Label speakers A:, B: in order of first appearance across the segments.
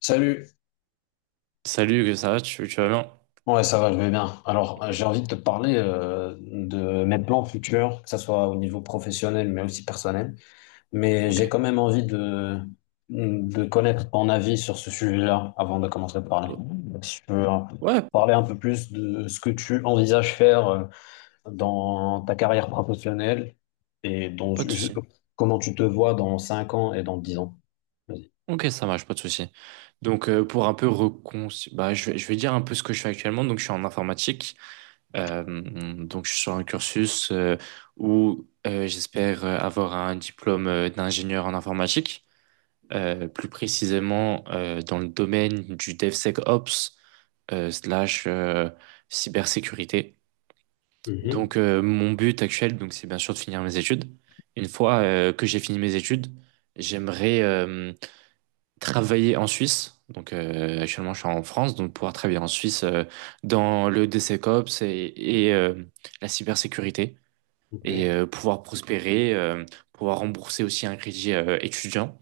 A: Salut.
B: Salut, que ça va, tu vas bien?
A: Ouais, ça va, je vais bien. Alors,
B: Ok.
A: j'ai envie de te parler de mes plans futurs, que ce soit au niveau professionnel, mais aussi personnel. Mais
B: Ok.
A: j'ai quand même envie de connaître ton avis sur ce sujet-là avant de commencer à parler. Donc, si tu peux
B: Ouais, p-
A: parler un peu plus de ce que tu envisages faire dans ta carrière professionnelle et dans,
B: Pas de souci.
A: comment tu te vois dans 5 ans et dans 10 ans. Vas-y.
B: Ok, ça marche, pas de souci. Donc, pour un peu bah, je vais dire un peu ce que je fais actuellement. Donc, je suis en informatique. Euh, donc, je suis sur un cursus où j'espère avoir un diplôme d'ingénieur en informatique. Plus précisément, dans le domaine du DevSecOps slash cybersécurité.
A: Mhm.
B: Donc mon but actuel, donc c'est bien sûr de finir mes études. Une fois que j'ai fini mes études, j'aimerais travailler en Suisse. Donc actuellement je suis en France, donc pouvoir travailler en Suisse dans le DCCOPS et la cybersécurité
A: Ok.
B: et pouvoir prospérer, pouvoir rembourser aussi un crédit étudiant.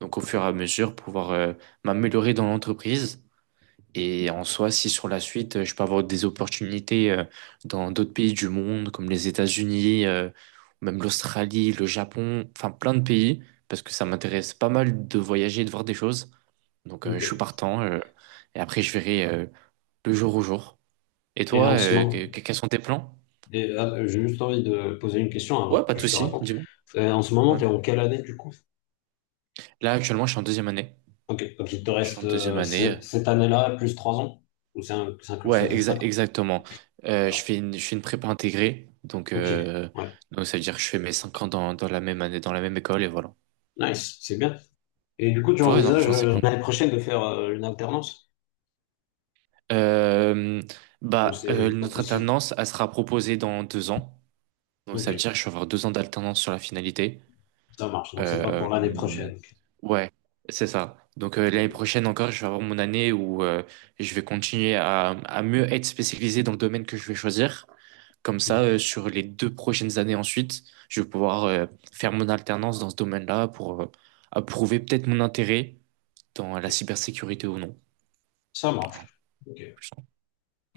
B: Donc au fur et à mesure pouvoir m'améliorer dans l'entreprise et en soi, si sur la suite, je peux avoir des opportunités dans d'autres pays du monde, comme les États-Unis, même l'Australie, le Japon, enfin plein de pays, parce que ça m'intéresse pas mal de voyager et de voir des choses. Donc
A: Ok.
B: je suis partant, et après je verrai le jour au jour. Et
A: Et
B: toi,
A: en ce moment,
B: quels sont tes plans?
A: et, j'ai juste envie de poser une question avant
B: Ouais, pas
A: que
B: de
A: je te
B: souci,
A: raconte.
B: dis-moi.
A: En ce moment,
B: Ouais.
A: tu es en quelle année du coup?
B: Là, actuellement, je suis en deuxième année.
A: Ok, donc il te
B: Je suis
A: reste
B: en deuxième année.
A: cette année-là plus trois ans? Ou c'est un cursus de cinq ans?
B: Exactement.
A: D'accord.
B: Je fais une prépa intégrée,
A: Ok, ouais,
B: donc ça veut dire que je fais mes 5 ans dans la même année, dans la même école, et voilà.
A: nice, c'est bien. Et du coup, tu
B: Ouais, non,
A: envisages
B: franchement, c'est cool.
A: l'année prochaine de faire une alternance?
B: Euh,
A: Ou
B: bah,
A: c'est pas
B: notre
A: possible?
B: alternance, elle sera proposée dans deux ans. Donc
A: Ok,
B: ça veut dire que je vais avoir deux ans d'alternance sur la finalité.
A: ça marche, donc c'est pas pour l'année
B: Euh,
A: prochaine.
B: ouais, c'est ça. Donc
A: Ok.
B: l'année prochaine encore, je vais avoir mon année où je vais continuer à mieux être spécialisé dans le domaine que je vais choisir. Comme
A: Hmm.
B: ça, sur les deux prochaines années ensuite, je vais pouvoir faire mon alternance dans ce domaine-là pour approuver peut-être mon intérêt dans la
A: Ok.
B: cybersécurité ou non.
A: Ça marche. Ok.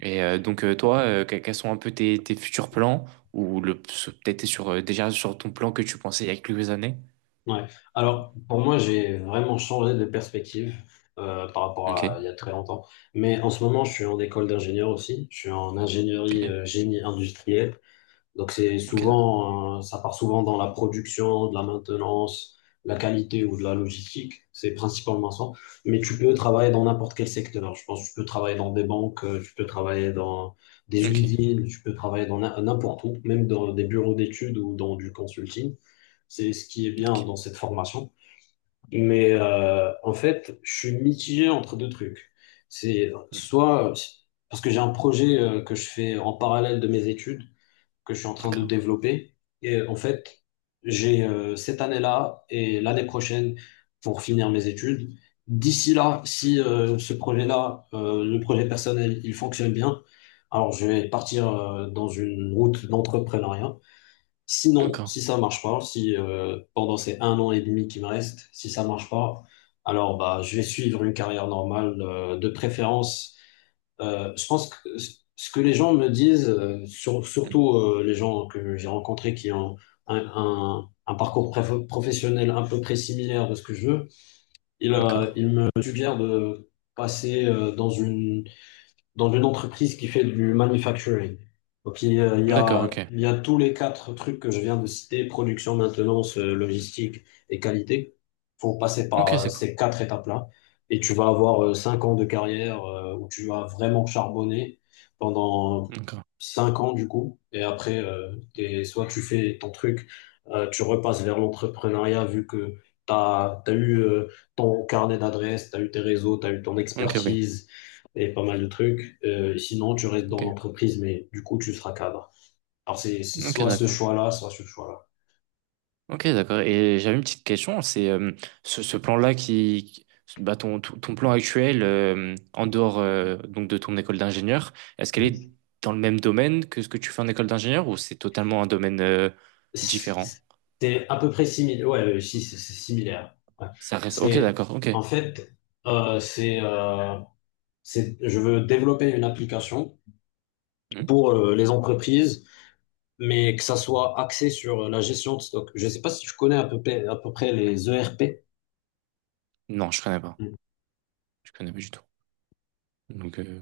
B: Et donc toi, quels sont un peu tes futurs plans ou le peut-être t'es sur déjà sur ton plan que tu pensais il y a quelques années?
A: Ouais. Alors, pour moi, j'ai vraiment changé de perspective par rapport à il y a
B: Ok,
A: très longtemps. Mais en ce moment, je suis en école d'ingénieur aussi. Je suis en ingénierie
B: ok,
A: génie industriel. Donc c'est
B: ok, d'accord.
A: souvent, ça part souvent dans la production, de la maintenance, la qualité ou de la logistique. C'est principalement ça. Mais tu peux travailler dans n'importe quel secteur. Je pense que tu peux travailler dans des banques, tu peux travailler dans des
B: Ok,
A: usines, tu peux travailler dans n'importe où, même dans des bureaux d'études ou dans du consulting. C'est ce qui est bien
B: ok.
A: dans cette formation. Mais en fait, je suis mitigé entre deux trucs. C'est
B: Hmm.
A: soit parce que j'ai un projet que je fais en parallèle de mes études que je suis en train de
B: D'accord,
A: développer. Et en fait, j'ai cette année-là et l'année prochaine pour finir mes études. D'ici là, si ce projet-là, le projet personnel, il fonctionne bien, alors je vais partir dans une route d'entrepreneuriat. Sinon,
B: d'accord.
A: si ça marche pas, si pendant ces un an et demi qui me reste, si ça marche pas, alors bah je vais suivre une carrière normale, de préférence je pense que ce que les gens me disent,
B: Hmm.
A: surtout les gens que j'ai rencontrés qui ont un parcours professionnel à peu près similaire de ce que je veux,
B: D'accord,
A: ils me suggèrent de passer dans une entreprise qui fait du manufacturing. Donc,
B: d'accord, ok,
A: il y a tous les quatre trucs que je viens de citer, production, maintenance, logistique et qualité. Faut passer
B: ok,
A: par
B: c'est quoi?
A: ces quatre étapes-là. Et tu vas avoir cinq ans de carrière où tu vas vraiment charbonner pendant
B: D'accord,
A: cinq ans, du coup. Et après, soit tu fais ton truc, tu repasses vers l'entrepreneuriat vu que tu as eu ton carnet d'adresses, tu as eu tes réseaux, tu as eu ton
B: ok, oui,
A: expertise et pas mal de trucs. Sinon, tu restes dans
B: ok,
A: l'entreprise, mais du coup, tu seras cadre. Alors, c'est
B: ok,
A: soit ce
B: d'accord.
A: choix-là, soit ce choix-là.
B: Ok, d'accord. Et j'avais une petite question, c'est ce plan-là qui, bah, ton, ton plan actuel en dehors donc de ton école d'ingénieur, est-ce qu'elle est
A: Mm.
B: dans le même domaine que ce que tu fais en école d'ingénieur ou c'est totalement un domaine différent?
A: C'est c'est à peu près similaire. Ouais, si, c'est similaire. Ouais.
B: Ça reste. Ok,
A: C'est,
B: d'accord. Ok.
A: en fait, euh, c'est, euh, je veux développer une application
B: Hmm.
A: pour les entreprises, mais que ça soit axé sur la gestion de stock. Je ne sais pas si tu connais à peu près les ERP.
B: Non, je connais pas. Je connais pas du tout. Donc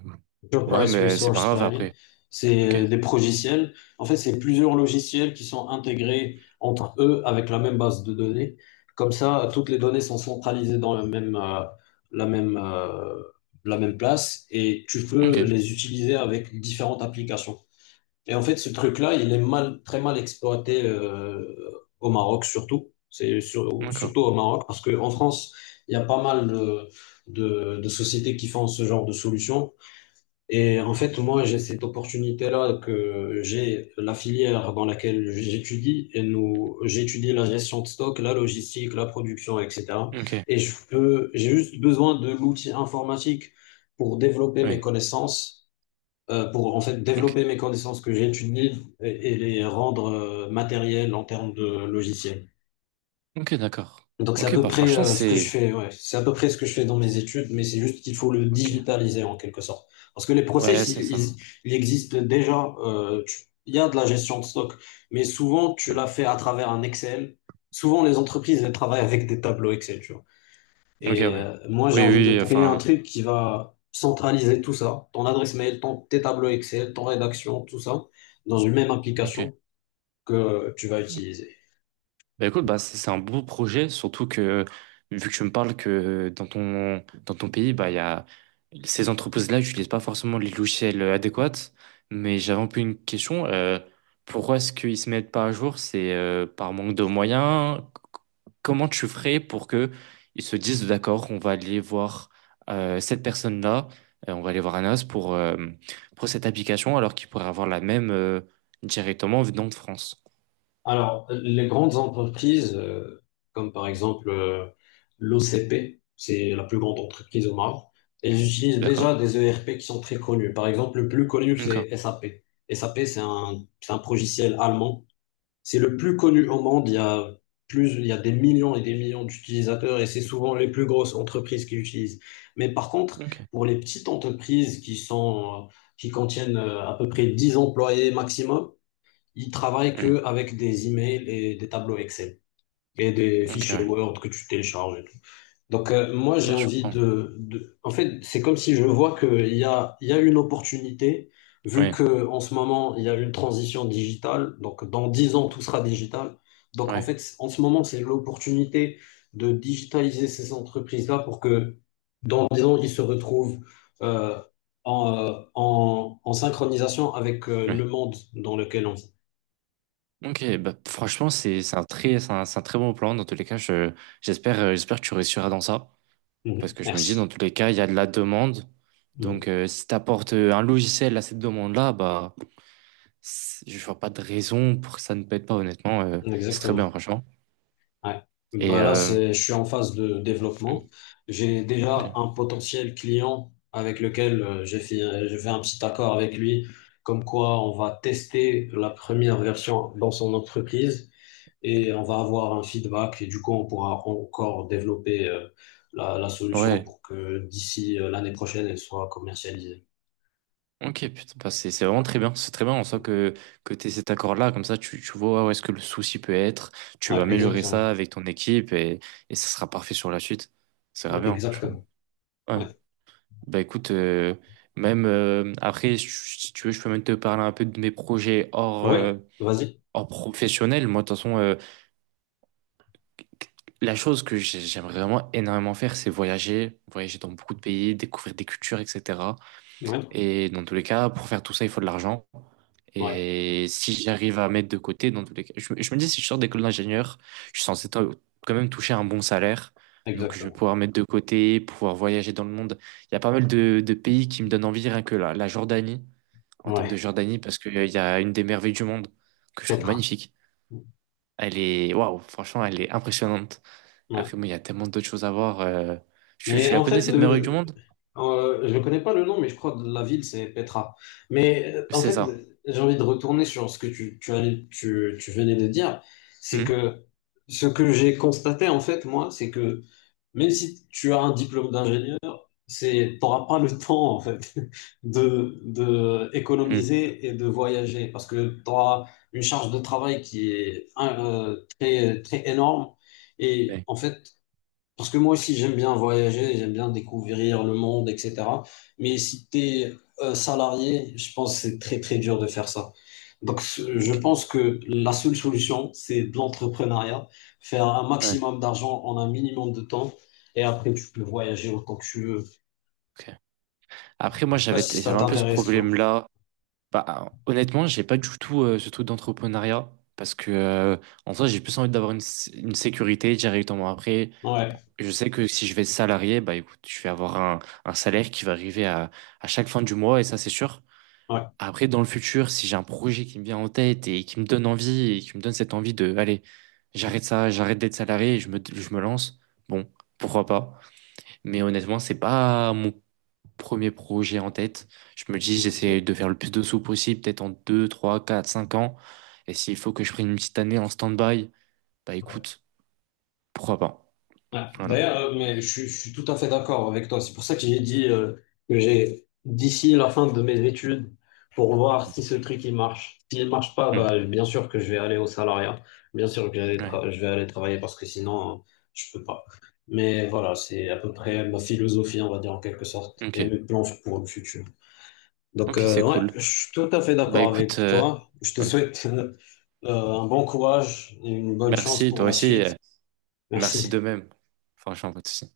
B: ouais,
A: Enterprise
B: mais c'est pas
A: Resource
B: grave
A: Planning,
B: après.
A: c'est
B: Ok.
A: des progiciels. En fait, c'est plusieurs logiciels qui sont intégrés entre eux avec la même base de données. Comme ça, toutes les données sont centralisées dans la même, la même, euh, la même place et tu
B: Ok.
A: peux les utiliser avec différentes applications. Et en fait, ce truc-là, il est mal, très mal exploité au Maroc surtout. C'est
B: D'accord.
A: surtout au Maroc parce qu'en France, il y a pas mal de sociétés qui font ce genre de solutions et en fait, moi, j'ai cette opportunité-là que j'ai la filière dans laquelle j'étudie et nous, j'étudie la gestion de stock, la logistique, la production, etc.
B: Ok.
A: Et je peux, j'ai juste besoin de l'outil informatique pour développer mes
B: Oui.
A: connaissances, pour en fait
B: Ok.
A: développer mes connaissances que j'étudie et les rendre matérielles en termes de logiciels.
B: Ok, d'accord.
A: Donc c'est à
B: Ok,
A: peu
B: bah
A: près
B: franchement
A: ce que je
B: c'est.
A: fais, ouais. C'est à peu près ce que je fais dans mes études, mais c'est juste qu'il faut le
B: Ok.
A: digitaliser en quelque sorte. Parce que les
B: Ouais,
A: process,
B: c'est ça.
A: ils existent déjà. Il y a de la gestion de stock, mais souvent tu
B: Hmm.
A: la fais à travers un Excel. Souvent les entreprises, elles travaillent avec des tableaux Excel, tu vois.
B: Ok,
A: Et
B: ouais.
A: moi j'ai
B: Oui,
A: envie de
B: oui,
A: créer un
B: enfin,
A: truc qui va centraliser tout ça, ton adresse mail, tes tableaux Excel, ton rédaction, tout ça, dans une même
B: ok.
A: application que tu vas utiliser.
B: Bah écoute, bah c'est un beau projet, surtout que vu que tu me parles que dans ton pays, bah il y a ces entreprises-là n'utilisent pas forcément les logiciels adéquats. Mais j'avais un peu une question. Pourquoi est-ce qu'ils ne se mettent pas à jour? C'est par manque de moyens. Comment tu ferais pour que ils se disent d'accord, on va aller voir cette personne-là, on va aller voir Anas pour cette application, alors qu'ils pourraient avoir la même directement venant de France.
A: Alors, les grandes entreprises, comme par exemple l'OCP, c'est la plus grande entreprise au Maroc, elles utilisent
B: D'accord.
A: déjà des ERP qui sont très connus. Par exemple, le plus connu,
B: Ok.
A: c'est SAP. SAP, c'est un logiciel allemand. C'est le plus connu au monde. Il y a plus, il y a des millions et des millions d'utilisateurs et c'est souvent les plus grosses entreprises qui l'utilisent. Mais par contre,
B: Ok.
A: pour les petites entreprises qui sont, qui contiennent à peu près 10 employés maximum, ils travaillent que avec des emails et des tableaux Excel et des
B: Ok,
A: fichiers
B: ouais.
A: Word que tu télécharges et tout. Donc, moi, j'ai
B: Ouais, je
A: envie
B: comprends.
A: en fait, c'est comme si je vois qu'il y a, il y a une opportunité, vu
B: Oui,
A: que en ce moment, il y a une transition digitale. Donc, dans 10 ans, tout sera digital. Donc, en
B: ouais,
A: fait, en ce moment, c'est l'opportunité de digitaliser ces entreprises-là pour que, dans 10 ans, ils se retrouvent euh, en synchronisation avec
B: ouais.
A: le monde dans lequel on vit.
B: Ok, bah, franchement, c'est un très, c'est un très bon plan. Dans tous les cas, j'espère, j'espère que tu réussiras dans ça. Parce
A: Mhm.
B: que je me dis,
A: Merci.
B: dans tous les cas, il y a de la demande.
A: Mhm.
B: Donc, si tu apportes un logiciel à cette demande-là, bah, c'est- je vois pas de raison pour que ça ne pète pas, honnêtement. C'est très bien,
A: Exactement.
B: franchement.
A: Ouais.
B: Et,
A: Bah là, c'est, je suis en phase de développement.
B: hmm,
A: J'ai
B: ok.
A: déjà un potentiel client avec lequel j'ai fait un petit accord avec lui, comme quoi on va tester la première version dans son entreprise et on va avoir un feedback et du coup, on pourra encore développer la solution
B: Ouais.
A: pour que d'ici l'année prochaine, elle soit commercialisée.
B: Ok, putain, bah, c'est vraiment très bien. C'est très bien en soi que tu aies cet accord-là. Comme ça, tu vois où est-ce que le souci peut être. Tu vas
A: Ouais,
B: améliorer
A: exactement.
B: ça avec ton équipe et ça sera parfait sur la suite. Ça
A: Ouais,
B: va bien, franchement.
A: exactement.
B: Ouais.
A: Ouais.
B: Bah écoute, même si tu veux, je peux même te parler un peu de mes projets hors,
A: Ouais, vas-y.
B: hors professionnel. Moi, de toute façon, la chose que j'ai- j'aimerais vraiment énormément faire, c'est voyager. Voyager dans beaucoup de pays, découvrir des cultures, etc.
A: Ouais.
B: Et dans tous les cas, pour faire tout ça, il faut de l'argent.
A: Ouais,
B: Et si j'arrive à mettre de côté, dans tous les cas, je me dis, si je sors d'école d'ingénieur, je suis censé to- quand même toucher un bon salaire. Donc, je vais
A: exactement.
B: pouvoir mettre de côté, pouvoir voyager dans le monde. Il y a pas mal de pays qui me donnent envie, rien que la Jordanie, en termes de
A: Ouais.
B: Jordanie, parce qu'il y a une des merveilles du monde que je trouve
A: Petra.
B: magnifique. Elle est, waouh, franchement, elle est impressionnante.
A: Ouais.
B: Après, moi, il y a tellement d'autres choses à voir.
A: Mais
B: Tu la
A: en
B: connais,
A: fait,
B: cette merveille du monde?
A: je ne connais pas le nom, mais je crois que la ville, c'est Petra. Mais en
B: C'est
A: fait,
B: ça.
A: j'ai envie de retourner sur ce que tu venais de dire. C'est
B: Hmm.
A: que ce que j'ai constaté, en fait, moi, c'est que même si tu as un diplôme d'ingénieur, c'est, t'auras pas le temps, en fait, de
B: Hmm.
A: économiser et de voyager parce que tu auras une charge de travail qui est très, très énorme. Et
B: Ouais.
A: en fait, parce que moi aussi, j'aime bien voyager, j'aime bien découvrir le monde, etc. Mais si tu es salarié, je pense que c'est très, très dur de faire ça. Donc, je
B: Ok.
A: pense que la seule solution, c'est de l'entrepreneuriat, faire un
B: Ouais.
A: maximum d'argent en un minimum de temps, et après, tu peux voyager autant que tu veux.
B: Ok. Après,
A: Je
B: moi,
A: sais pas si ça
B: j'avais un peu ce
A: t'intéresse, toi.
B: problème-là. Bah, honnêtement, j'ai pas du tout ce truc d'entrepreneuriat parce que, en soi, j'ai plus envie d'avoir une sécurité directement. Après,
A: Ouais,
B: je sais que si je vais être salarié, bah, écoute, je vais avoir un salaire qui va arriver à chaque fin du mois et ça, c'est sûr.
A: ouais.
B: Après, dans le futur, si j'ai un projet qui me vient en tête et qui me donne envie et qui me donne cette envie de, allez, j'arrête ça, j'arrête d'être salarié et je me lance, bon, pourquoi pas. Mais honnêtement, c'est pas mon premier projet en tête. Je me dis, j'essaie de faire le plus de sous possible, peut-être en 2, 3, 4, 5 ans. Et s'il faut que je prenne une petite année en stand-by, bah écoute, pourquoi pas.
A: Ouais.
B: Voilà.
A: D'ailleurs, mais je suis tout à fait d'accord avec toi. C'est pour ça que j'ai dit que j'ai d'ici la fin de mes études pour voir si ce truc il marche. S'il marche pas,
B: Hmm.
A: bah, bien sûr que je vais aller au salariat. Bien sûr que
B: Ouais.
A: je vais aller travailler parce que sinon, je peux pas. Mais voilà, c'est à peu près ma philosophie, on va dire en quelque sorte, et
B: Ok.
A: mes plans pour le futur. Donc,
B: Ok, c'est
A: ouais,
B: cool.
A: je suis tout à fait
B: Bah
A: d'accord
B: écoute,
A: avec toi. Je te
B: ouais.
A: souhaite un bon courage et une bonne chance
B: Merci, toi
A: pour la
B: aussi.
A: suite.
B: Merci
A: Merci.
B: de même. Franchement, pas de souci.